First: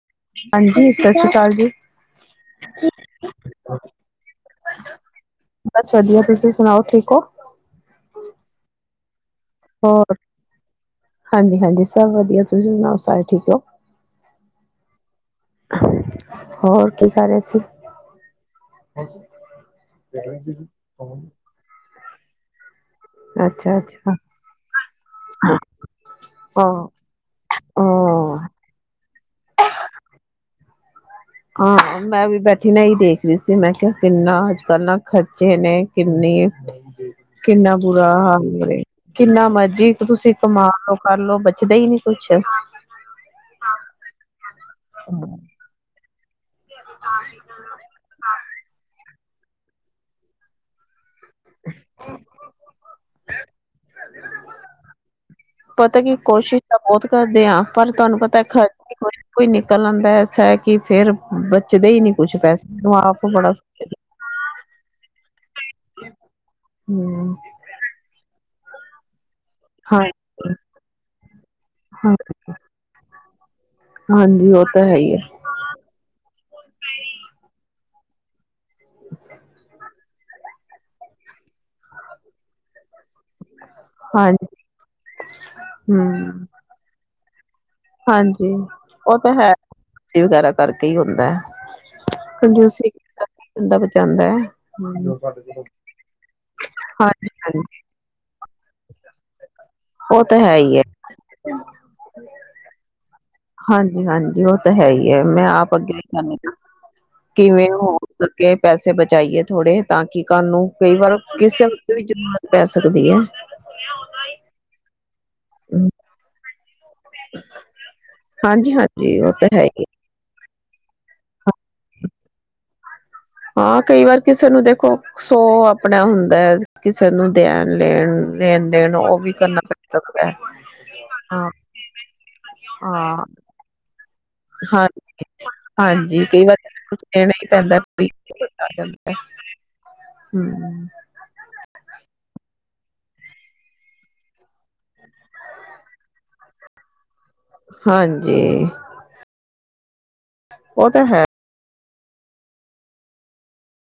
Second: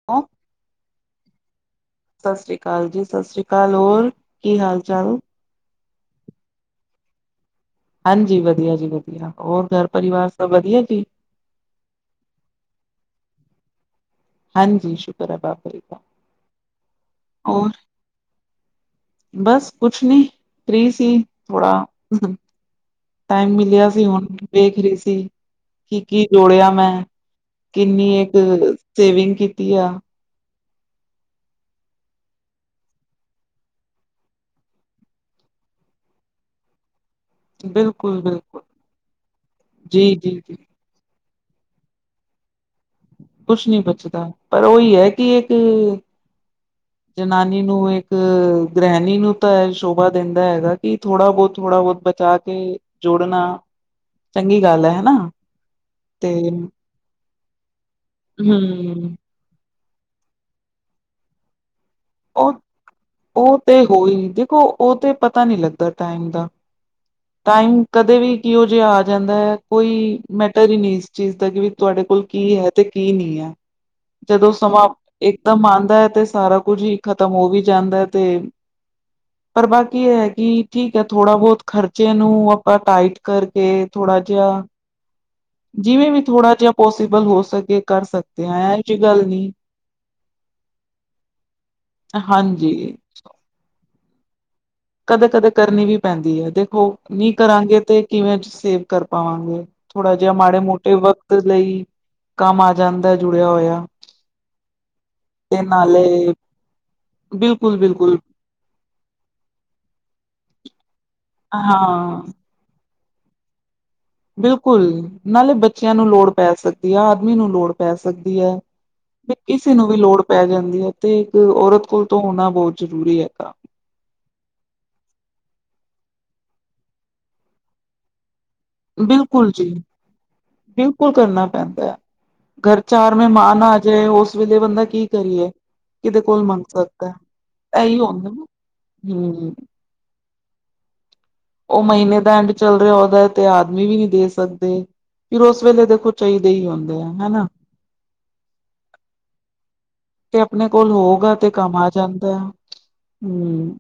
[unintelligible] ਹਾਂਜੀ ਸਤਿ ਸ੍ਰੀ ਅਕਾਲ ਜੀ ਸਤਿ ਸ੍ਰੀ ਅਕਾਲ ਜੀ ਸਤਿ ਸ਼੍ਰੀ ਅਕਾਲ ਹੋਰ ਕੀ ਹਾਲ ਚਾਲ ਬਸ ਵਧੀਆ ਤੁਸੀਂ ਸੁਣਾਓ ਠੀਕ ਹੋ ਹਾਂਜੀ ਵਧੀਆ ਜੀ ਵਧੀਆ ਹੋਰ ਘਰ ਪਰਿਵਾਰ ਸਭ ਵਧੀਆ ਜੀ ਹਾਂਜੀ ਹਾਂਜੀ ਸਭ ਵਧੀਆ ਤੁਸੀਂ ਸੁਣਾਓ ਸਾਰੇ ਠੀਕ ਹੋ ਹਾਂਜੀ ਸ਼ੁਕਰ ਹੈ ਬਾਬਾ ਜੀ ਦਾ ਹੋਰ ਕੀ ਕਰ ਰਹੇ ਸੀ। ਹੋਰ ਬਸ ਕੁਛ ਨੀ ਫਰੀ ਸੀ ਥੋੜਾ ਟਾਈਮ ਅੱਛਾ ਮਿਲਿਆ ਸੀ ਅੱਛਾ ਹੁਣ ਵੇਖ ਰਹੀ ਸੀ ਕਿ ਕੀ ਡੋਲਿਆ ਹਾਂ ਮੈਂ ਕਿੰਨੀ ਇੱਕ ਸੇਵਿੰਗ ਕੀਤੀ ਆ ਹਾਂ ਮੈਂ ਵੀ ਬੈਠੀ ਨਾ ਹੀ ਦੇਖ ਰਹੀ ਸੀ ਮੈਂ ਕਿਹਾ ਕਿੰਨਾ ਅੱਜ ਕੱਲ ਨਾ ਖਰਚੇ ਨੇ ਕਿੰਨੀ ਕਿੰਨਾ ਬੁਰਾ ਬਿਲਕੁਲ ਹਾਲ ਬਿਲਕੁਲ ਹੋਏ ਕਿੰਨਾ ਮਰਜੀ ਜੀ ਜੀ ਤੁਸੀਂ ਜੀ ਕਮਾ ਲਓ ਕਰਲੋ ਬਚਦਾ ਹੀ ਨੀ ਕੁਛ ਕੁਛ ਨੀ ਬਚਦਾ ਪਰ ਉਹੀ ਹੈ ਕਿ ਇੱਕ ਜਨਾਨੀ ਨੂੰ ਏ ਇੱਕ ਗ੍ਰੈਣੀ ਨੂੰ ਤਾਂ ਸ਼ੋਭਾ ਦਿੰਦਾ ਹੈਗਾ, ਕਿ ਥੋੜਾ ਬੋਤ ਥੋੜਾ ਬੋਤ ਬਚਾ ਕੇ ਜੋੜਨਾ, ਚੰਗੀ ਗੱਲ ਹੈ ਨਾ? ਪਤਾ ਕੀ ਕੋਸ਼ਿਸ਼ ਤਾਂ ਬੋਤ ਕਰਦੇ ਆਂ, ਪਰ ਤਾਨੂੰ ਪਤਾ ਖ ਇੱਕ ਹਮ ਵਾਰੀ ਕੋਈ ਨਿਕਲ ਆਦਾਂ ਸਹਿਗੀ ਫਿਰ ਬੱਚਦੇ ਈ ਨੀ। ਕੁਛ ਓ, ਪੈਸੇ ਨੂੰ ਆਪ ਓ ਬੜਾ ਤੇ ਹੋਈ ਦੇਖੋ ਓ ਤੇ ਪਤਾ ਨਹੀਂ ਲੱਗਦਾ ਟਾਈਮ ਦਾ। ਹੂੰ,,, ਟਾਈਮ ਕਦੇ ਵੀ ਕਿਉ ਜੇਆ ਆ ਜਾਂਦਾ ਐ। ਹਾਂ, ਕੋਈ, ਮੈਟਰ ਈ ਨੀ ਇਸ ਚੀਜ਼ ਦਾ ਕਿ ਬੀ ਤੁਹਾਡੇ ਹਾਂ, ਕੋਲ ਕੀ ਹੈ ਤੇ ਕੀ ਨੀ ਐ? ਹਾਂਜੀ ਜਦੋਂ ਉਹ ਤਾਂ ਸਮਾਂ, ਹੈ ਹੀ ਹੈ, ਏਕਦਮ ਆਂਦਾ ਐ ਤੇ ਸਾਰਾ ਕੁਝ ਈ ਖਤਮ ਹੋ ਵੀ ਜਾਂਦਾ ਐ ਤੇ ਪਰ ਬਾਕੀ ਹੈ ਕੀ? ਠੀਕ ਐ ਥੋੜਾ ਬੋਤ ਖ਼ਰਚੇ ਨੂੰ, ਆਪਾਂ ਟਾਈਟ ਕਰਕੇ ਥੋੜਾ ਹਾਂਜੀ ਜੇਆ, ਜਿਵੇਂ ਵੀ ਹੂੰ, ਥੋੜਾ ਜੇਆ ਪੋਸੀਬਲ ਹੋ ਸਕੇ ਕਰ ਸਕਦੇ ਆਂ, ਐਂ ਜੀ ਗੱਲ ਨੀ। ਤੇ ਵਗੈਰਾ ਕਰਕੇ ਈ ਹੁੰਦਾ, ਕੰਜੂਸੀ ਹਾਂਜੀ ਕਰ ਕੇ ਬੰਦਾ ਬਚਾਂਦਾ ਐ। ਕਦੇ-ਕਦੇ ਕਰਨੀ ਵੀ ਪੈਂਦੀ ਏ। ਦੇਖੋ, ਨੀ ਹਾਂਜੀ-ਹਾਂਜੀ ਕਰਾਂਗੇ ਤੇ ਕਿਵੇਂ ਸੇਵ ਕਰ ਪਾਵਾਂਗੇ? ਥੋੜਾ ਉਹ ਜੇਆ ਤਾਂ ਹੈ ਮਾੜੇ ਹੀ ਹੈ, ਮੋਟੇ ਵਕਤ ਲਈ, ਕੰਮ ਆ ਜਾਂਦਾ ਜੁੜਿਆ ਹੋਇਆ ਹਾਂਜੀ-ਹਾਂਜੀ ਉਹ ਤਾਂ ਹੈ ਈ ਐ ਮੈਂ ਤੇ ਆਪ ਅੱਗੇ ਨਾਲੇ ਆਨੀਂ ਆਂ, ਕਿਵੇਂ ਬਿਲਕੁਲ ਬਿਲਕੁਲ ਹੋਉਗਾ ਕੇ ਪੈਸੇ ਬਚਾਈਏ ਥੋੜੇ, ਤਾਂ ਕੀ, ਕਾਨੂੰ ਕਈ ਵਾਰ ਕਿਸੇ ਵਕਤ ਵੀ ਹਾਂ ਜ਼ਰੂਰਤ ਪੈ ਸਕਦੀ ਐ। ਬਿਲਕੁਲ, ਨਾਲੇ ਬੱਚਿਆਂ ਨੂੰ ਲੋੜ ਪੈ ਸਕ ਆਦਮੀ ਨੂੰ ਲੋੜ ਪੈ ਸਕਦੀ ਐ, ਹਾਂਜੀ-ਹਾਂਜੀ ਉਹ ਤੇ ਤਾਂ ਹੈ ਹੀ। ਕਿਸੇ ਹੈ। ਨੂੰ ਵੀ ਲੋੜ ਪੈ ਜਾਂਦੀ ਐ ਤੇ, ਇੱਕ ਔਰਤ ਕੋਲ ਤੋ ਹੋਨਾ ਬੋਤ ਜ਼ਰੂਰੀ ਹੈਗਾ। ਆਂ ਕਈ ਵਾਰ ਕਿਸੇ ਨੂੰ ਦੇਖੋ। ਸੋ ਆਪਨਾ ਹੁੰਦਾ ਐਜ ਕਿਸੇ ਨੂੰ ਦੇਨ-ਲੇਨ-ਲੇਨ ਬਿਲਕੁਲ ਜੀ, ਬਿਲਕੁਲ ਕਰਨਾ ਹਾਂ ਪੈਂਦਾ ਐ। ਘਰ ਹਾਂ ਚਾਰ ਮਹਿਮਾਨ ਆਜੇ ਏ, ਉਸ ਵੇਲੇ ਬੰਦਾ ਹਾਂ ਕੀ ਕਰੀਏ? ਕਿਹਦੇ ਹਾਂਜੀ, ਕੋਲ ਕਈ ਵਾਰ ਮੰਗ ਕੁ ਕੁਝ ਸਕਦਾ ਹੈ, ਦੇਣਾ ਈ ਪੈਂਦਾ ਇਹੀ ਹੁੰਦਾ ਨਾ ਏ [unintelligible] ਹੂੰ ਹੂੰ। ਓ, ਮਈਨੇ ਦਾ ਐਂਡ ਚੱਲ ਰਿਆ ਹੁੰਦਾ ਏ ਤੇ ਆਦਮੀ ਵੀ ਨੀਂ ਦੇ ਸਕਦੇ। ਫਿਰ ਉਸ ਵੇਲੇ ਦੇਖੋ, ਚਾਈਦੇ ਈ ਹੁੰਦੇ ਆ ਹੈਨਾ। ਹਾਂਜੀ। ਤੇ ਆਪਨੇ ਉਹ ਕੋਲ ਤਾਂ ਹੈ ਹੋਉਗਾ ਤੇ ਕੰਮ ਆ ਜਾਂਦਾ ਐ, ਹੂੰ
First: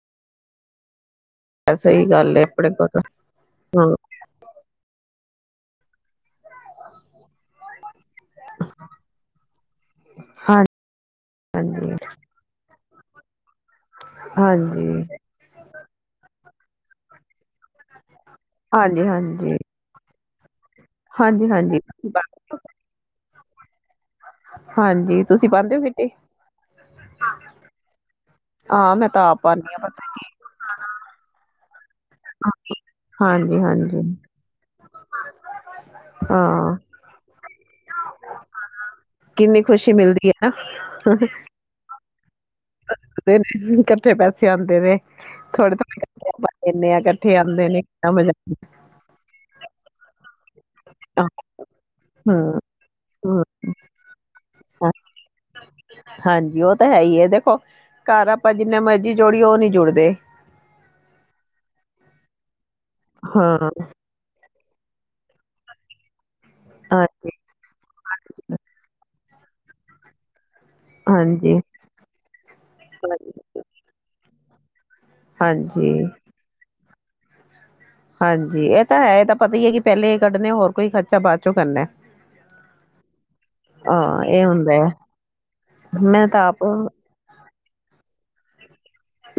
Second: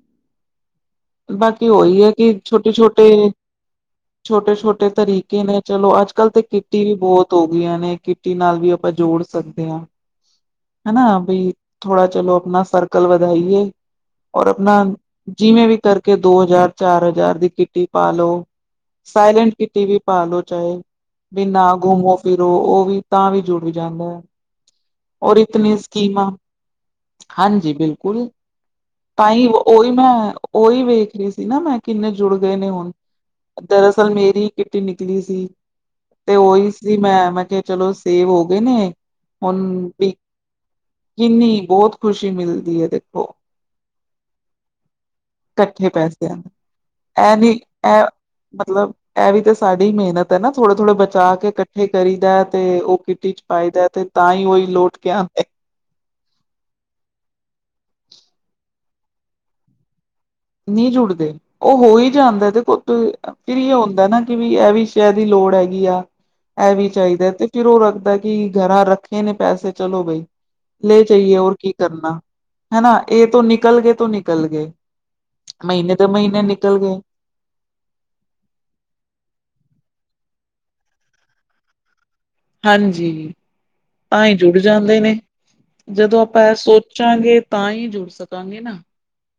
ਬਾਕੀ ਓ ਈ ਸਹੀ ਐ ਕਿ ਗੱਲ ਹੈ ਆਪਣੇ ਛੋਟੇ- ਕੋਲ ਤਾਂ ਛੋਟੇ ਹਾਂ ਛੋਟੇ- ਛੋਟੇ ਤਰੀਕੇ ਨੇ ਚਲੋ ਅੱਜ ਕੱਲ੍ਹ ਤੇ, ਕੀ ਕਿੱਟੀ ਵੀ ਬੋਤ ਹੋ ਗੀਆਂ ਨੇ, ਕਿੱਟੀ ਨਾਲ ਵੀ ਆਪਾਂ ਜੋੜ ਸਕਦੇ ਆਂ। ਹਾਂ ਹੈਨਾ ਬਈ, ਹਾਂਜੀ ਥੋੜਾ ਚਲੋ ਆਪਨਾ ਸਰਕ ਅਕਲ ਵਦਾਈਏ, ਔਰ ਆਪਣਾ ਹਾਂਜੀ ਜਿਵੇਂ ਵੀ ਕਰਕੇ ਦੋ ਹਜ਼ਾਰ, ਚਾਰ ਹਜ਼ਾਰ ਦੀ ਕਿੱਟੀ ਪਾ ਲੋ ਹਾਂਜੀ ਸਾਇਲੈਂਟ, ਹਾਂਜੀ ਕਿੱਟੀ ਵੀ ਪਾਲੋ ਚਾਏ, ਵੀ ਨਾ ਹਾਂਜੀ ਗੁਮੋ ਹਾਂਜੀ ਫਿਰੋ ਉਹ ਵੀ ਤਾਂ ਵੀ ਜੁੜ ਜਾਂਦਾ ਏ। ਹਾਂਜੀ ਔਰ ਤੁਸੀਂ ਪਾਉਂਦੇ ਇਤਨੀ ਹੋ ਮਿੱਟੀ ਸਕੀਮਾਂ, ਹਾਂਜੀ ਬਿਲਕੁਲ। ਹਾਂ ਮੈਂ ਤਾਂ ਆਪ ਤਾਂਈ ਓ, ਪਾਉਂਦੀ ਹਾਂ ਉਈ, ਮੈਂ ਓ, ਉਈ ਵੇਖ ਰੀ ਸੀ ਨਾ, ਮੈਂ ਕ ਕਿੰਨੇ ਜੁੜਗੇ ਨੇ ਹੁਨ। ਹਾਂਜੀ ਹਾਂਜੀ ਦਰਅਸਲ, ਮੇਰੀ ਕਿੱਟੀ ਨਿਕਲੀ ਸੀ ਤੇ ਓਈ ਹਾਂ ਸੀ, ਮੈਂ ਮੈਂ ਕਿਆ ਚਲੋ ਸੇਵ ਹੋ ਗਏ ਨੇ, ਕਿੰਨੀ ਹੁਣ ਖੁਸ਼ੀ ਵੀ ਮਿਲਦੀ ਹੈ ਨਾ ਕਿੰਨੀ ਬੋਤ ਖੁਸ਼ੀ ਮਿਲਦੀ ਐ ਦੇਖੋ। ਊਂ, ਕੱਠੇ ਪੈਸੇ ਆਂਦੇ ਨੇ। ਥੋੜੇ- ਥੋੜੇ ਇਕੱਠੇ [unintelligible] ਪੈਸਿਆਂ ਨਾਲ ਪਾ ਦੀਨੇ ਆ ਕੱਠੇ ਆਂਦੇ ਨੀ ਆ ਮਜਾ ਐ ਵੀ ਤੇ ਸਾਡੀ ਮੇਨਤ ਤੇ ਨਾ ਥੋੜਾ-ਥੋੜਾ ਆਉਂਦਾ ਬਚਾ ਕੇ ਕੱਠੇ ਕਰੀ ਦਾ ਹਮ ਤੇ ਓ ਕਿੱਟੀ ਹਮ ਚ ਪਾਈਦਾ ਤੇ ਤਾਂ ਈ ਓ ਈ ਲੋਟ ਕੇ ਆਂਦਾ ਹਾਂਜੀ, ਓ ਤਾਂ ਹੈ ਈ ਐ ਦੇਖੋ, ਘਰ ਆਪਾਂ ਜਿੰਨੇ ਮਰਜ਼ੀ ਜੋੜੀਏ ਓ ਨੀ ਜੁੜਦੇ। ਨੀਂ ਜੁੜਦੇ, ਓ ਹੋ ਈ ਜਾਂਦਾ ਏ ਦੇਖੋ, ਹਾਂ [unintelligible] ਹੁੰਦਾ ਨਾ ਕਿ ਵੀ ਇਹ ਵੀ ਸ਼ਹਿ ਦੀ ਲੋੜ ਹੈਗੀ ਆ। ਇਹ ਵੀ ਹਾਂਜੀ ਚਾਹੀਦਾ ਤੇ, ਜਰੂਰਤ ਤਾਂ ਕਿ, ਘਰਾਂ ਰੱਖੇ ਨੇ ਪੈਸੇ ਚਲੋ ਬਾਈ। ਲੈ ਜਾਈਏ ਔਰ ਹਾਂਜੀ ਕੀ ਕਰਨਾ ਹਨਾ ਇਹ ਤੋਂ ਨਿਕਲ ਗਏ ਤੋਂ ਨਿਕਲ ਗਏ। ਹਾਂਜੀ ਮਹੀਨੇ ਦੇ ਮਹੀਨੇ ਨਿਕਲ ਗਏ। ਹਾਂਜੀ ਇਹ ਤਾਂ ਹੈ, ਇਹ ਤਾਂ ਪਤਾ ਹੀ ਹੈ ਕਿ ਪੈਲੇ ਇਹ ਕੱਢਣੇ ਹੋਰ ਕੋਈ ਖਰਚਾ ਬਾਦ ਚੋਂ ਕਰਨਾ। ਹਾਂਜੀ, ਹਾਂ ਤਾਂ ਹੀ ਇਹ ਜੁੜ ਹੁੰਦਾ ਹੈ ਜਾਂਦੇ ਨੇ ਜਦੋਂ ਮੈਂ ਤਾਂ ਆਪਾਂ ਇਹ ਆਪ ਸੋਚ। ਸੋਚਾਂਗੇ ਤਾਂ ਹੀ ਜੁੜ ਸਕਾਂਗੇ ਨਾ।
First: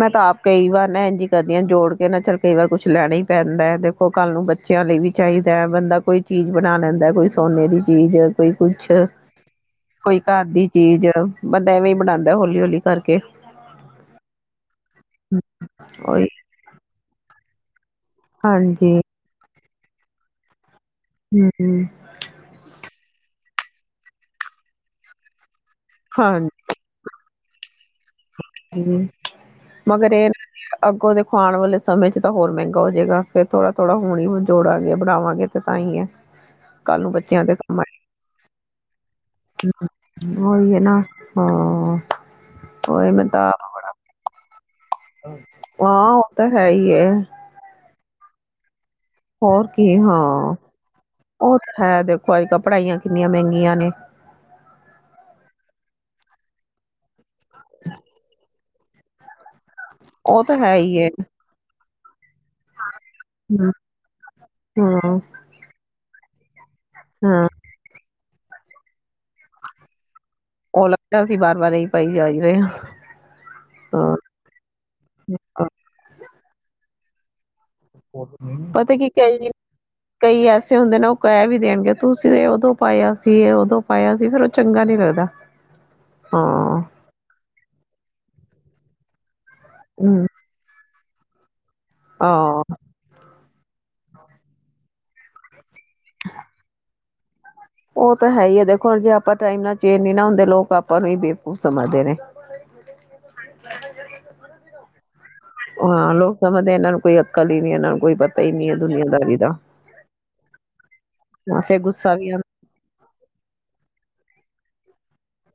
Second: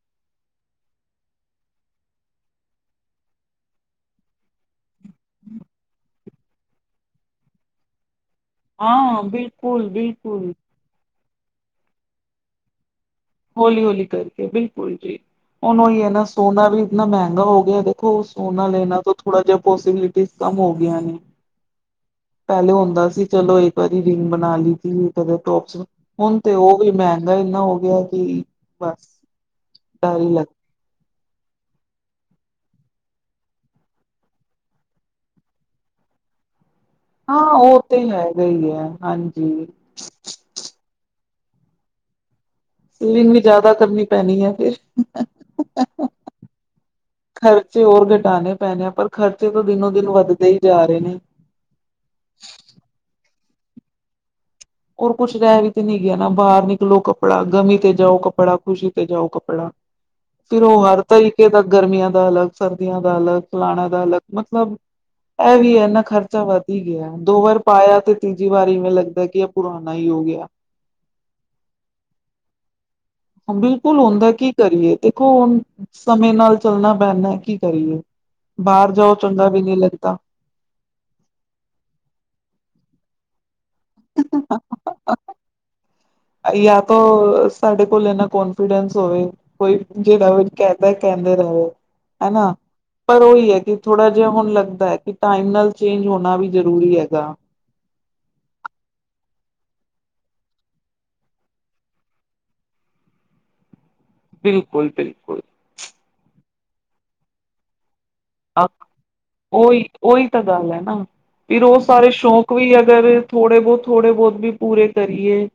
ਮੈਂ ਤਾਂ ਆਪ ਕਈ ਵਾਰ ਨਾ ਇੰਝੀ ਕਰਦੀ ਹ ਜੋੜ ਕੇ ਨਾ ਚੱਲ ਕਈ ਵਾਰ ਕੁਛ ਲੈਣਾ ਹੀ ਪੈਂਦਾ ਹੈ। ਤੇ- ਓਹ ਕੱਲ ਨੂੰ ਬੱਚਿਆਂ ਲਈ ਵੀ ਚਾਹੀਦਾ। ਬੰਦਾ ਕੋਈ ਚੀਜ਼ ਬਣਾ ਲੈਂਦਾ ਕੋਈ ਸੋਨੇ ਦੀ ਚੀਜ਼। ਕੋਈ ਕੁਛ, ਹਾਂ ਬਿਲਕੁਲ ਕੋਈ ਘਰ ਬਿਲਕੁਲ ਦੀ ਚੀਜ਼ ਬੰਦਾ ਇਵੇਂ ਹੀ ਬਣਾਉਂਦਾ ਹੌਲੀ- ਹੌਲੀ ਕਰਕੇ। ਹੌਲੀ- ਹੌਲੀ ਕਰਕੇ ਬਿਲਕੁਲ ਜੀ, ਹੁਣ ਉਹੀ ਹੈ ਨਾ ਸੋਨਾ ਵੀ ਇਤਨਾ ਮਹਿੰਗਾ ਹੋ ਗਿਆ। ਦੇਖੋ ਸੋਨਾ ਹਾਂਜੀ ਲੈਣਾ ਤੋਂ ਥੋੜਾ ਜਿਹਾ ਪੋਸੀਬਿਲਿਟੀ ਕਮ ਹੋ ਗਈਆਂ ਨੇ। ਹੂੰ -ਹੂੰ। ਪਹਿਲੇ ਹੁੰਦਾ ਸੀ ਚਲੋ ਇੱਕ ਵਾਰੀ ਰਿੰਗ ਬਣਾ ਲਈ ਸੀ, ਕਦੇ ਟੋਪਸ ਬ- ਹੁਣ ਤੇ ਉਹ ਵੀ ਮਹਿੰਗਾ ਇੰਨਾ ਹੋ ਗਿਆ ਕਿ ਹਾਂਜੀ ਬਸ ਮਗਰ ਡਰ ਹੀ ਇਹ ਨਾ ਲੱਗ। ਕਿ ਅੱਗੋਂ ਦੇਖੋ ਆਉਣ ਵਾਲੇ ਸਮੇਂ ਚ ਤਾਂ ਹੋਰ ਮਹਿੰਗਾ ਹੋ ਜਾਏਗਾ ਫੇਰ ਥੋੜਾ-ਥੋੜਾ ਹੁਣ ਜੋੜਾਂਗੇ ਬਣਾਵਾਂਗੇ ਤੇ ਤਾਂ ਹੀ ਹੈ। ਹ [inaudible] ਹਾਂ, ਉਹ ਤੇ ਹੈਗਾ ਹੀ ਹੈ, ਹਾਂਜੀ। ਉਹੀ ਹੈ ਨਾ, ਹਾਂ। ਉਹੀ ਮੈਂ ਸੇਵਿੰਗ ਵੀ ਤਾਂ ਜਿਆਦਾ ਕਰਨੀ ਪੈਣੀ ਹੈ, ਫੇਰ। ਹਾਂ, ਉਹ ਤਾਂ ਹੈ ਹੀ ਹੈ। ਖਰਚੇ ਹੋਰ ਘਟਾਉਣੇ ਪੈਣੇ ਆ ਪਰ ਖਰਚੇ ਤਾਂ ਹੋਰ ਕੀ ਦਿਨੋ- ਦਿਨ ਵੱਧਦੇ ਹਾਂ, ਹੀ ਜਾ ਰਹੇ ਨੇ। ਉਹ ਹੈ ਦੇਖੋ ਅੱਜ ਕੱਲ ਪੜਾਈਆਂ ਕਿੰਨੀਆਂ ਮਹਿੰਗੀਆਂ ਨੇ। ਹੋਰ ਕੁਛ ਰਹਿ ਵੀ ਤੇ ਨੀ ਗਿਆ ਨਾ ਬਾਹਰ ਨਿਕਲੋ ਕੱਪੜਾ, ਗਮੀ ਤੇ ਜਾਓ ਕੱਪੜਾ, ਖੁਸ਼ੀ ਤੇ ਜਾਓ ਕੱਪੜਾ। ਤਾਂ ਫੇਰ ਹੈ ਉਹ ਹੀ ਹਰ ਏ, ਕੋਈ ਕਹੇਗਾ ਗਰਮੀਆਂ ਦਾ ਅਲੱਗ। ਸਰਦੀਆਂ ਦਾ ਅਲੱਗ, ਹੂੰ, ਫਲਾਣਾ ਦਾ ਅਲੱਗ ਮਤਲਬ ਹੂੰ, ਇਹ ਵੀ ਹੈ ਇਨਾ ਖ਼ਰਚਾ ਵੱਧ ਹੀ ਗਿਆ। ਦੋ ਹਾਂ ਵਾਰ ਪਾਇਆ ਤੇ ਤੀਜੀ ਵਾਰੀ ਇਵੇਂ ਲੱਗਦਾ ਕਿ ਇਹ ਪੁਰਾਣਾ ਹੀ ਹੋ ਗਿਆ। ਉਹ ਅਲੱਗ ਗੱਲ ਸੀਂ ਵਾਰ- ਵਾਰ ਇਹੀ ਪਾਈ ਜਾ ਹੀ ਰਹੇ ਹਾਂ। ਬਿਲਕੁਲ, ਹਾਂ, ਹੁੰਦਾ ਐ ਕੀ ਕਰੀਏ ਦੇਖੋ ਹੁਣ ਸਮੇਂ ਨਾਲ ਚੱਲਣਾ ਪੈਂਦਾ ਕਿ- ਕਰੀਏ, ਹਾਂ। ਬਾਹਰ ਪਤਾ ਕੀ ਜਾਓ ਚੰਗਾ ਕਈ ਵੀ ਨਹੀਂ ਲੱਗਦਾ। ਕਈ ਐਸੇ ਹੁੰਦੇ ਨੇ ਉਹ ਕਹਿ ਵੀ ਦੇਣਗੇ ਤੁਸੀਂ ਇਹ ਉਦੋਂ ਪਾਇਆ ਸੀ, ਇਹ ਉਦੋਂ। ਪਾਇਆ ਸੀ, ਫੇਰ ਉਹ ਚੰਗਾ ਨੀ ਲੱਗਦਾ। ਜਾਂ ਹਾਂ, ਤਾਂ ਸਾਡੇ ਕੋਲ ਇਨਾ ਕੋਨਫੀਡੈਂਸ ਹੋਵੇ ਕੋਈ ਹੂੰ, ਜਿਹੜਾ ਵੀ - ਕਹਿੰਦਾ- ਕਹਿੰਦੇ ਰਹੇ ਹੈਨਾ, ਹਾਂ ਪਰ ਉਹੀ ਹੈ ਕਿ ਥੋੜਾ ਜਿਹਾ ਹੁਣ ਲੱਗਦਾ ਹੈ, ਕੀ- ਟਾਈਮ ਨਾਲ ਚੇਂਜ ਹੋਣਾ ਵੀ ਜ਼ਰੂਰੀ ਹੈਗਾ। ਉਹ ਤਾਂ ਹੈ ਹੀ ਆ ਦੇਖੋ, ਹੁਣ ਜੇ ਆਪਾਂ ਟਾਈਮ ਨਾਲ ਚੇਂਜ ਨੀ ਨਾ ਹੁੰਦੇ ਲੋਕ ਆਪਾਂ ਨੂੰ ਹੀ ਬੇਵਕੂਫ ਸਮਝਦੇ ਨੇ। ਬਿਲਕੁਲ-ਬਿਲਕੁਲ। ਹਾਂ, ਲੋਕ ਸਮਝਦੇ ਆ ਇਹਨਾਂ ਨੂੰ ਕੋਈ ਅਕਲ ਹੀ ਨੀ, ਇਹਨਾਂ ਨੂੰ ਕੋਈ ਪਤਾ- ਹੀ ਨੀ ਹੈ ਦੁਨੀਆਂਦਾਰੀ ਦਾ। ਉਹੀ, ਉਹੀ ਤਾਂ ਗੱਲ ਹੈ ਨਾ ਹਾਂ ਫੇਰ ਉਹ ਸਾਰੇ ਗੁੱਸਾ ਵੀ ਆਂਦਾ, ਸ਼ੌਕ ਕੋਈ ਅਗਰ ਥੋੜੇ ਬਹੁਤ- ਥੋੜੇ ਬਹੁਤ ਵੀ ਪੂਰੇ ਕਰੀਏ।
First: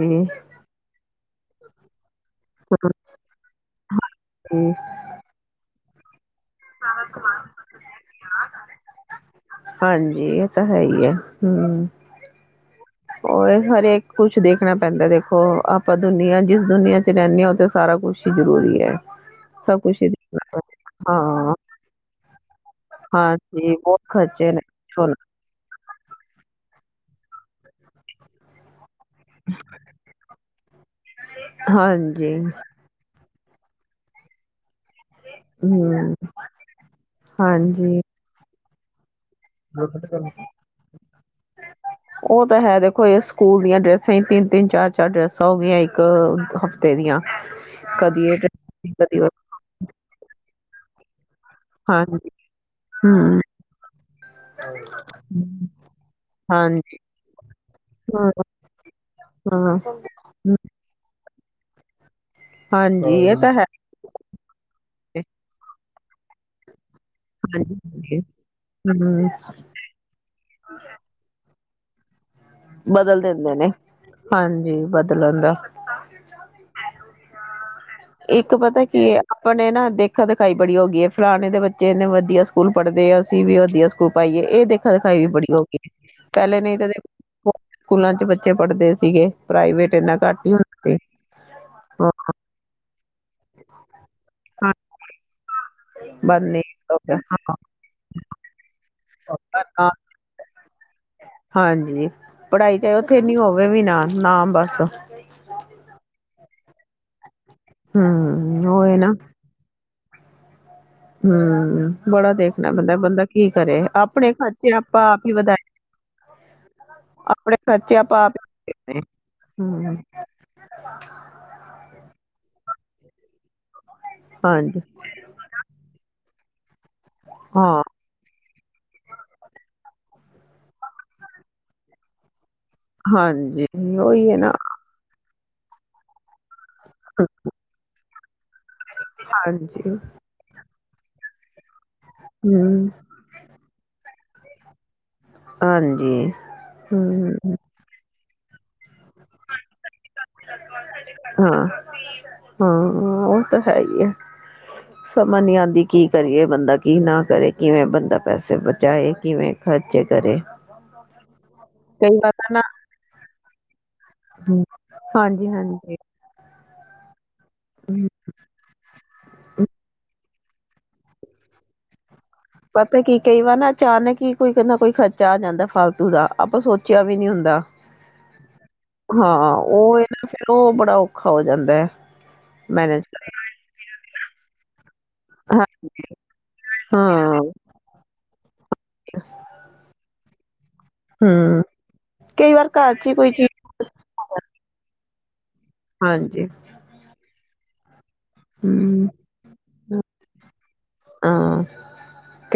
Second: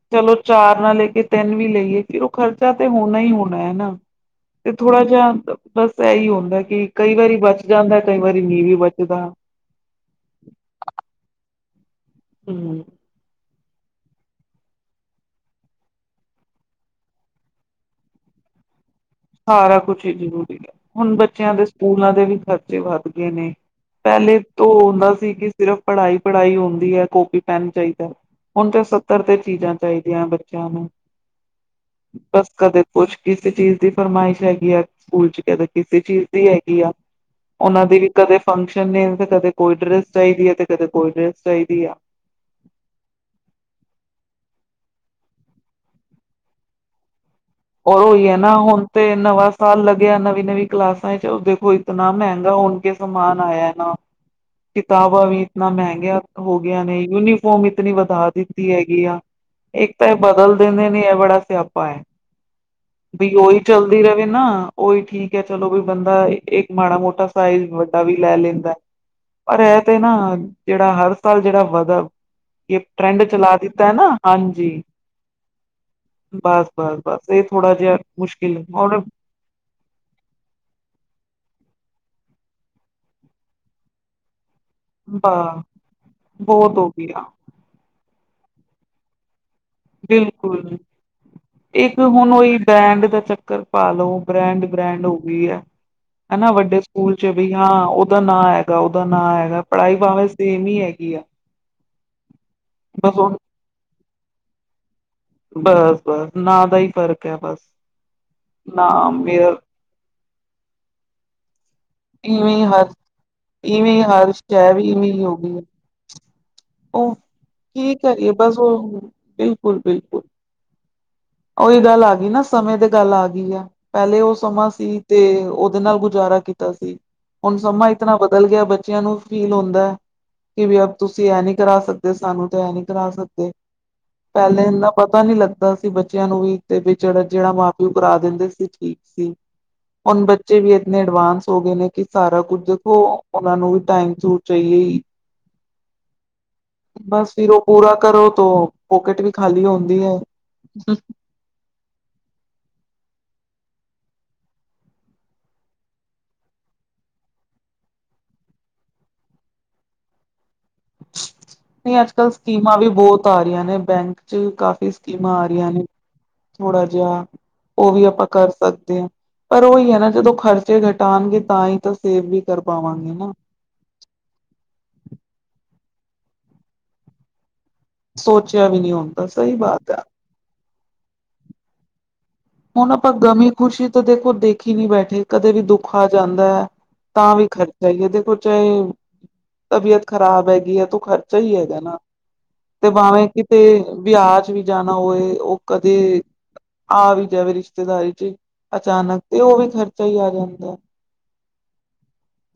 ਜੀ, ਚਲੋ ਚਾਰ ਨਾ ਲੈ ਕੇ ਤਿੰਨ ਵੀ ਲਈਏ। ਫੇਰ ਉਹ ਖਰਚਾ ਤੇ ਹੋਣਾ ਹੀ ਹੋਣਾ ਹੈਨਾ, ਜੀ। ਤੇ ਥੋੜਾ ਜਿਹਾ ਬਸ ਇਹੀ ਹੁੰਦਾ, ਕਿ ਕਈ ਵਾਰੀ ਬਚ ਜਾਂਦਾ ਐ ਕਈ ਵਾਰੀ ਨਹੀਂ ਵੀ ਬਚਦਾ। ਹਾਂਜੀ, ਇਹ ਤਾਂ ਹੈ ਹੀ ਆ, ਹੂੰ। ਹੂੰ। ਉਹ ਹਰੇਕ ਕੁਛ ਦੇਖਣਾ ਪੈਂਦਾ ਦੇਖੋ, ਆਪਾਂ ਦੁਨੀਆਂ ਜਿਸ ਦੁਨੀਆਂ ਚ ਰਹਿੰਦੇ ਹਾਂ ਉਥੇ ਤੇ ਸਾਰਾ ਕੁਛ। ਜ਼ਰੂਰੀ ਹੈ। ਸਾਰਾ ਸਭ ਕੁਛ ਹੀ ਦੇਖਣਾ ਜ਼ਰੂਰੀ ਹੈ। ਪੈਂਦਾ। ਹੁਣ ਬੱਚਿਆਂ ਹਾਂ ਦੇ ਸਕੂਲਾਂ ਦੇ ਵੀ ਖਰਚ- ਖਰਚੇ ਵੱਧ ਗਏ ਨੇ, ਹਾਂਜੀ ਬਹੁਤ ਪਹਿਲੇ ਖਰਚੇ ਨੇ ਤੋਂ ਹੁਣ ਹੁੰਦਾ ਸੀ ਕਿ ਸਿਰਫ਼ ਪੜਾਈ-ਪੜਾਈ ਹੁੰਦੀ ਹੈ ਕਾਪੀ, ਪੈਨ ਚਾਹੀਦਾ, ਹੁਣ ਤੇ ਸੱਤਰ ਤੇ ਚੀਜ਼ਾਂ ਚਾਹੀਦੀਆਂ ਬ- ਚੇਆਂ ਨੂੰ, ਹਾਂਜੀ ਬਸ ਕਦੇ ਕੁਛ ਕਿਸੇ ਚੀਜ਼ ਦੀ ਫਰਮਾਇਸ਼ ਹੈਗੀ ਆ ਸਕੂਲ ਚ। ਕਦੇ ਕਿਸੇ ਹਮ ਚੀਜ਼ ਦੀ ਹੈਗੀ ਆ ਉਹਨਾਂ ਦੇ ਹਾਂਜੀ ਵੀ ਕਦੇ ਫੰਕਸ਼ਨ ਨੇ ਤੇ ਕਦੇ ਕੋਈ ਡਰੈਸ ਚਾਹੀਦੀ ਹੈ ਤੇ ਕਦੇ ਕੋਈ ਡਰੈਸ ਚਾਹੀਦੀ ਆ। ਉਹ ਤਾਂ ਹੈ ਦੇਖੋ ਇਸ ਸਕੂਲ ਦੀਆਂ ਡਰੈਸਾਂ ਹੀ ਤਿੰਨ ਤਿੰਨ ਚਾਰ ਚਾਰ ਡਰੈਸਾਂ ਹੋ ਗਈਆਂ ਇੱਕ ਹ। ਤੇ ਦੀਆਂ ਔਰ ਉਈ ਕਦੀ ਹੈ ਇਹ ਨਾ ਹੁਣ ਡਰੈਸ, ਤੇ ਕਦੀ ਉਹ ਨਵਾਂ ਸਾਲ ਲੱਗਿਆ ਨਵੀਂ ਨਵੀਂ ਕਲਾਸਾਂ ਚ। ਇਤਨਾ ਹਾਂਜੀ ਮਹਿੰਗਾ ਹੋ ਕੇ ਹਮ ਸਮਾਨ ਆਇਆ ਨਾ। ਕਿਤਾਬਾਂ ਵੀ ਇਤਨਾ ਮਹਿੰਗੀਆਂ ਹੋ ਗਈਆਂ ਹਾਂਜੀ ਨੇ ਯੂਨੀਫੋਮ ਇਤਨੀ ਵਧਾ ਹਾਂ ਦਿੱਤੀ ਹੈਗੀ ਆ। ਹਾਂ ਇੱਕ ਤਾਂ ਇਹ ਬਦਲ ਦਿੰਦੇ ਨੇ ਇਹ ਬੜਾ ਸਿਆਪਾ ਹੈ। ਹਾਂਜੀ ਵੀ ਇਹ ਤਾਂ ਉਹੀ ਹੈ ਚੱਲਦੀ ਰਹੇ ਨਾ ਉਹੀ ਠੀਕ ਹੈ ਚਲੋ ਵੀ ਬੰਦਾ ਇੱਕ ਮਾੜਾ ਮੋਟਾ। ਸਈਜ਼ ਵੱਡਾ ਵੀ ਹਾਂਜੀ ਲੈ ਲੈਂਦਾ ਹਮ ਪਰ ਇਹ ਤੇ ਨਾ ਜਿਹੜਾ ਹਰ ਸਾਲ ਜਿਹੜਾ ਵਧਾ ‌। ਇਹ ਬਦਲ ਟਰੈਂਡ ਦਿੰਦੇ ਚਲਾ ਨੇ। ਦਿੱਤਾ ਹੈ ਨਾ ਹਾਂਜੀ। ਬਦਲਣ ਦਾ ਬਸ ਬਸ ਬਸ ਇਹ ਥੋੜਾ ਜਿਹਾ। ਇੱਕ ਮੁਸ਼ਕਿਲ ਪਤਾ ਔਰ ਕੀ ਹੈ। ਆਪਣੇ ਨਾ ਦੇਖਾ ਦਿਖਾਈ ਬੜੀ ਹੋ ਗਈ ਹੈ ਫਲਾਣੇ ਦੇ ਬੱਚੇ ਇਨੇ ਵਧੀਆ ਸਕੂਲ ਪੜ੍ਹਦੇ ਆ ਅਸੀਂ ਵੀ ਵਧੀਆ ਸਕੂਲ। ਨੂੰ ਪਾਈਏ ਇਹ ਦੇਖਾ ਦਿਖਾਈ ਵੀ ਬ ਬੜੀ ਹੋ ਗਈ ਹੈ ਪਹਿਲੇ ਨਹੀਂ ਬਹੁਤ ਤੇ। ਹੋ ਗਿਆ ਸਕੂਲਾਂ ਚ ਬੱਚੇ ਪੜ੍ਹਦੇ ਸੀਗੇ ਪ੍ਰਾਈਵੇਟ। ਇੰਨਾ ਘੱਟ ਹੀ ਬਿਲਕੁਲ ਹੁੰਦਾ ਸੀ। ਇੱਕ ਹੁਣ ਉਹੀ। ਬ੍ਰੈਂਡ ਦਾ ਚੱਕਰ ਪਾ ਲੋ ਬ੍ਰੈਂਡ ਬ੍ਰੈਂਡ ਹੋ ਗਈ ਹੈ ਹਨਾ ਬੰਨੇ ਵੱਡੇ ਸਕੂਲ ਚ ਵੀ ਯਾਂ ਉਹਦਾ ਨਾਂ ਹੈਗਾ ਉਹਦਾ ਨਾਂ ਹੈਗਾ ਪੜ੍ਹਾਈ ਭਾਵੇ ਸੇਮ ਹੀ ਹੈਗੀ ਆ। ਹਾਂਜੀ ਪੜ੍ਹਾਈ ਤੇ ਬਸ ਉੱਥੇ ਨੀ ਉਹ ਹੋਵੇ ਵੀ ਨਾ ਨਾਮ ਬਸ। ਬਸ ਬਸ ਨਾ ਦਾ ਹੀ ਫ਼ਰਕ ਹੈ ਬਸ ਹਮ ਉਹ ਨਾ ਹੈ ਮੇ। ਹਮ ਬੜਾ ਇਵੇਂ ਹੀ ਦੇਖਣਾ ਹਰ ਪੈਂਦਾ ਬੰਦਾ ਕੀ ਕਰੇ ਇਵੇਂ ਹੀ ਆਪਣੇ ਹਰ ਸ਼ੈ ਖਰਚੇ ਵੀ ਆਪਾਂ ਇਵੇਂ ਆਪ ਹੀ ਹੋ ਗਈ ਹੈ ਵਧਾਏ। ਉਹ ਆਪਣੇ ਕੀ ਖਰਚੇ ਆਪਾਂ ਕਰੀਏ ਆਪ ਬਸ ਹੀ ਉਹ ਕਰਦੇ ਨੇ ਬਿਲਕੁਲ ਹਮ ਬਿਲਕੁਲ। ਉਹਹੀ ਗੱਲ ਆ ਗਈ ਨਾ ਸਮੇਂ ਤੇ ਗੱਲ ਆ ਗਈ ਆ ਪਹਿਲੇ ਉਹ ਸਮਾਂ ਹਾਂਜੀ ਸੀ। ਤੇ ਉਹਦੇ ਨਾਲ ਗੁਜ਼ਾਰਾ ਕੀਤਾ ਸੀ ਹੁਣ ਹਾਂ ਸਮਾਂ ਇਤਨਾ। ਬਦਲ ਗਿਆ ਬੱਚਿਆਂ ਨੂੰ ਫੀਲ ਹੁੰਦਾ ਕਿ ਵੀ ਅ ਤੁਸੀਂ ਇਹਂ ਨੀ ਕਰਾ ਸਕਦੇ ਸਾਨੂੰ ਤੇ ਇਹ ਨੀ। ਕਰਾ ਸਕਦੇ ਹਾਂਜੀ ਉਹੀ ਹੈ ਨਾ ਪਹਿਲੇ ਇੰਨਾ ਪਤਾ ਨੀ ਲੱਗਾ। ਤਾਂ ਅਸੀ ਬੱਚਿਆਂ ਨੂੰ ਵੀ ਤੇ ਬ ਜਿਹੜਾ ਮਾਂ ਪਿਓ ਕਰਾ ਦਿੰਦੇ ਸੀ ਠੀਕ ਸੀ ਹਾਂਜੀ ਹੁਣ। ਬੱਚੇ ਵੀ ਇਨੇ ਐਡਵਾਂਸ ਹੋ ਗਏ ਨੇ ਕਿ ਸਾਰਾ ਕੁਝ ਹਮ ਉਹ ਉਹਨਾ ਨੂੰ ਵੀ ਟਾਈਮ ਸਿਰ ਚਾਹੀਏ। ਹਾਂਜੀ ਬਸ ਫਿਰ ਹਮ ਉਹ ਪੂਰਾ ਕਰੋ ਤੋ ਪੋਕੇਟ ਵੀ ਖਾਲੀ ਹੁੰਦੀ ਹੈ। ਹਾਂ ਠੀਕ ਹਾਂ ਉਹ ਤਾਂ ਹੈ ਹੀ ਆ ਸਮਝ ਨਹੀਂ ਆਉਂਦੀ ਕੀ ਕਰੀਏ ਬੰਦਾ ਕੀ ਨਾ ਕਰੇ ਕਿਵੇਂ ਬੰਦਾ ਪੈਸੇ ਬਚਾਏ ਕਿਵੇਂ। ਖਰਚੇ ਕਰੇ ਨਹੀਂ ਅੱਜ ਕੱਲ੍ਹ ਚੰਗਾ ਤਾਂ ਨਾ। ਸਕੀਮਾਂ ਵੀ ਬਹੁਤ ਆ ਰਹੀਆਂ ਨੇ ਬੈਂਕ ਚ ਕਾਫੀ ਸਕੀਮਾਂ ਆ ਹਾਂਜੀ ਰਹੀਆਂ ਨੇ ਹਾਂਜੀ ਥੋੜਾ ਜਿਹਾ। ਉਹ ਵੀ ਆਪਾਂ ਕਰ ਸਕਦੇ ਹਾਂ ਪਰ ਉਹੀ ਹੈ ਨਾ ਜਦੋਂ ਖਰਚੇ ਘਟਾਉਣਗੇ ਤਾਂ ਹੀ ਤਾਂ। ਸੇਵ ਵੀ ਕਰ ਪਤਾ ਪਾਵਾਂਗੇ ਕੀ ਨਾ। ਕਈ ਵਾਰ ਅਚਾਨਕ ਹੀ ਕੋਈ ਕਹਿੰਦਾ ਕੋਈ ਖਰਚਾ ਆ ਜਾਂਦਾ ਫਾਲਤੂ ਦਾ ਆਪਾਂ ਸੋਚਿਆ ਵੀ ਨਹੀਂ ਹੁੰਦਾ। ਸੋਚਿਆ ਵੀ ਨਹੀਂ ਹੁੰਦਾ ਹਾਂ ਸਹੀ ਬਾਤ ਹੈ ਉਹ ਇਹ ਨਾ ਫਿਰ ਉਹ ਬੜਾ ਔਖਾ ਹੋ ਜਾਂਦਾ ਹੈ। ਹੁਣ ਮੈਨੇਜ ਆਪਾਂ ਗਮੀ ਖੁਸ਼ੀ ਤਾਂ ਦੇਖੋ ਦੇਖੀ ਨੀ ਬੈਠੇ। ਕਦੇ ਹਾਂ ਵੀ ਦੁੱਖ ਆ ਜਾਂਦਾ ਹੈ ਤਾਂ ਹਾਂ ਵੀ ਖਰ। ਚਹੀਏ ਦੇਖੋ ਚਾਹੇ ਤਬੀਅਤ ਖਰਾਬ ਹੈਗੀ ਹੈ। ਖਰਚਾ ਹੀ ਹੂੰ ਹੈਗਾ ਨਾ ਕਈ ਵਾਰ ਤੇ ਘਰ ਚ ਹੀ ਭਾਵੇਂ ਕੋਈ ਕਿ। ਚੀਜ਼ ਤੇ ਵਿਆਹ ਚ ਵੀ ਜਾਣਾ ਹੋਵੇ ਉਹ ਕਦੇ ਹਾਂਜੀ ਆ ਵੀ। ਜਾਵੇ ਰਿਸ਼ਤੇਦਾਰੀ ਚ ਹੂੰ ਅਚਾਨਕ ਤੇ ਉਹ ਵੀ ਖਰਚਾ ਹੀ ਆ ਜਾਂਦਾ। ਹਾਂ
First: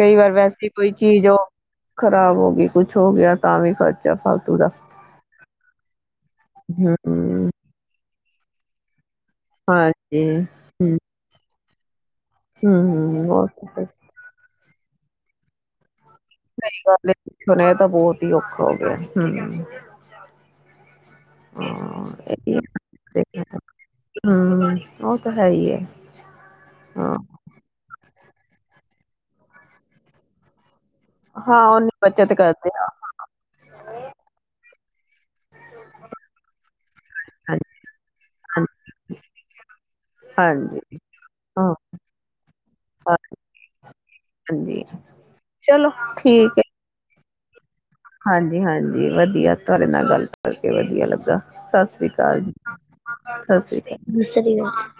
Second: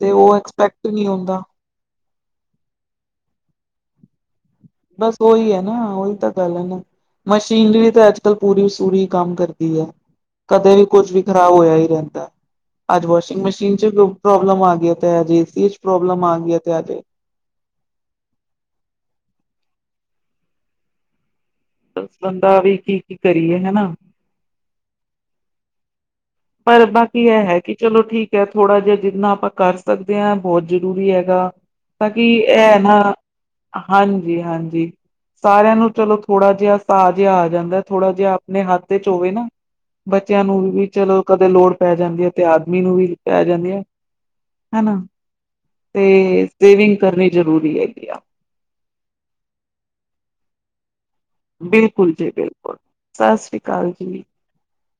ਤੇ ਵਾਰ ਉਹ ਵੈਸੇ ਐਕਸਪੈਕਟ ਕੋਈ ਨਹੀਂ ਚੀਜ਼ ਹੋ। ਹੁੰਦਾ। ਖ਼ਰਾਬ ਹੋ ਗਈ ਕੁੱਛ ਹੋ ਗਿਆ ਤਾਂ ਵੀ ਖ਼ਰਚਾ ਫਾਲਤੂ ਦਾ। ਬਸ ਉਹੀ ਹੈ ਨਾ ਉਹੀ ਤਾਂ ਗੱਲ ਹੈ ਨਾ ਹੂੰ ਮਸ਼ੀਨਰੀ ਤਾਂ ਅੱਜ ਕੱਲ ਪੂਰੀ ਸੂਰੀ ਕੰਮ ਕਰਦੀ। ਹਾਂਜੀ ਕਦੇ ਵੀ ਹੂੰ ਕੁੱਝ ਵੀ ਖ਼ਰਾਬ ਹੋਇਆ ਹੀ ਰਹਿੰਦਾ ਅੱਜ ਹੂੰ ਵਾਸ਼ਿੰਗ ਬਹੁਤ ਮਸ਼ੀਨ ਚ। ਸੱਚੀ ਭੈਣ ਪ੍ਰੋਬਲਮ ਆ ਗਈ ਹੈ। ਤੇ ਅਜ ਏਸ ਚੀਜ਼ ਚ ਪ੍ਰੋਬਲਮ ਆ ਗਈ ਤੇ ਸਹੀ ਅੱਜ ਗੱਲ ਏ, ਪੁਛਣ ਤਾਂ ਬੋਤ ਹੀ ਔਖਾ ਹੋ ਗਿਆ ਹਮ ਦੱਸ ਬੰਦਾ ਵੀ ਕੀ- ਕੀ ਕਰੀਏ ਹਨਾ ਹਮ ਉਹ ਤਾਂ ਹੈਈਏ ਪਰ ਬਾਕੀ ਇਹ ਹੈ। ਕਿ ਚਲੋ ਠੀਕ ਹੈ। ਥੋੜਾ ਜਿਹਾ ਜਿੰਨਾ ਆਪਾਂ ਕਰ ਸਕਦੇ ਹਾਂ ਬੋਤ ਜ਼ਰੂਰੀ ਹੈ। ਹਾਂ ਉਹਨੀ ਬੱਚਤ ਬਾਕੀ ਕਰਦੇ ਇਹ ਨਾ ਹਾਂਜੀ- ਹਾਂਜੀ ਸਾਰਿਆਂ ਨੂੰ ਚਲੋ ਥੋੜਾ ਜਿਹਾ ਪਾ ਜਿਹਾ ਆ ਹਾਂਜੀ ਜਾਂਦਾ ਥੋੜਾ ਜਿਹਾ, ਆਪਣੇ ਹਾਂਜੀ ਹੱਥ ਚ ਹੋਵੇ ਨਾ ਬੱਚਿਆਂ ਨੂੰ ਹਾਂਜੀ ਵੀ ਚਲੋ ਤੇ ਲੋੜ ਹਾਂ ਪੈ ਜਾਂਦੀ ਹੈ। ਤੇ ਆਦਮੀ ਨੂੰ ਵੀ ਪੈ ਜਾਂਦੀ ਹੈ। ਹਾਂਜੀ ਹਨਾ ਚਲੋ ਤੇ ਠੀਕ ਹੈ। ਸੇਵਿੰਗ ਕਰਨੀ ਜ਼ਰੂਰੀ ਹੈਗੀ ਆ ਹਾਂਜੀ- ਹਾਂਜੀ ਵਧੀਆ ਤੁਹਾਡੇ ਨਾਲ ਗੱਲ ਕਰਕੇ ਵਧੀਆ ਲੱਗਾ ਸਤਿ ਸ੍ਰੀ ਬਿਲਕੁਲ ਅਕਾਲ ਜੀ, ਬਿਲਕੁਲ ਸ੍ਰੀ ਸਤਿ ਸ਼੍ਰੀ ਅਕਾਲ, ਜੀ ਸਤਿ ਸ਼੍ਰੀ ਅਕਾਲ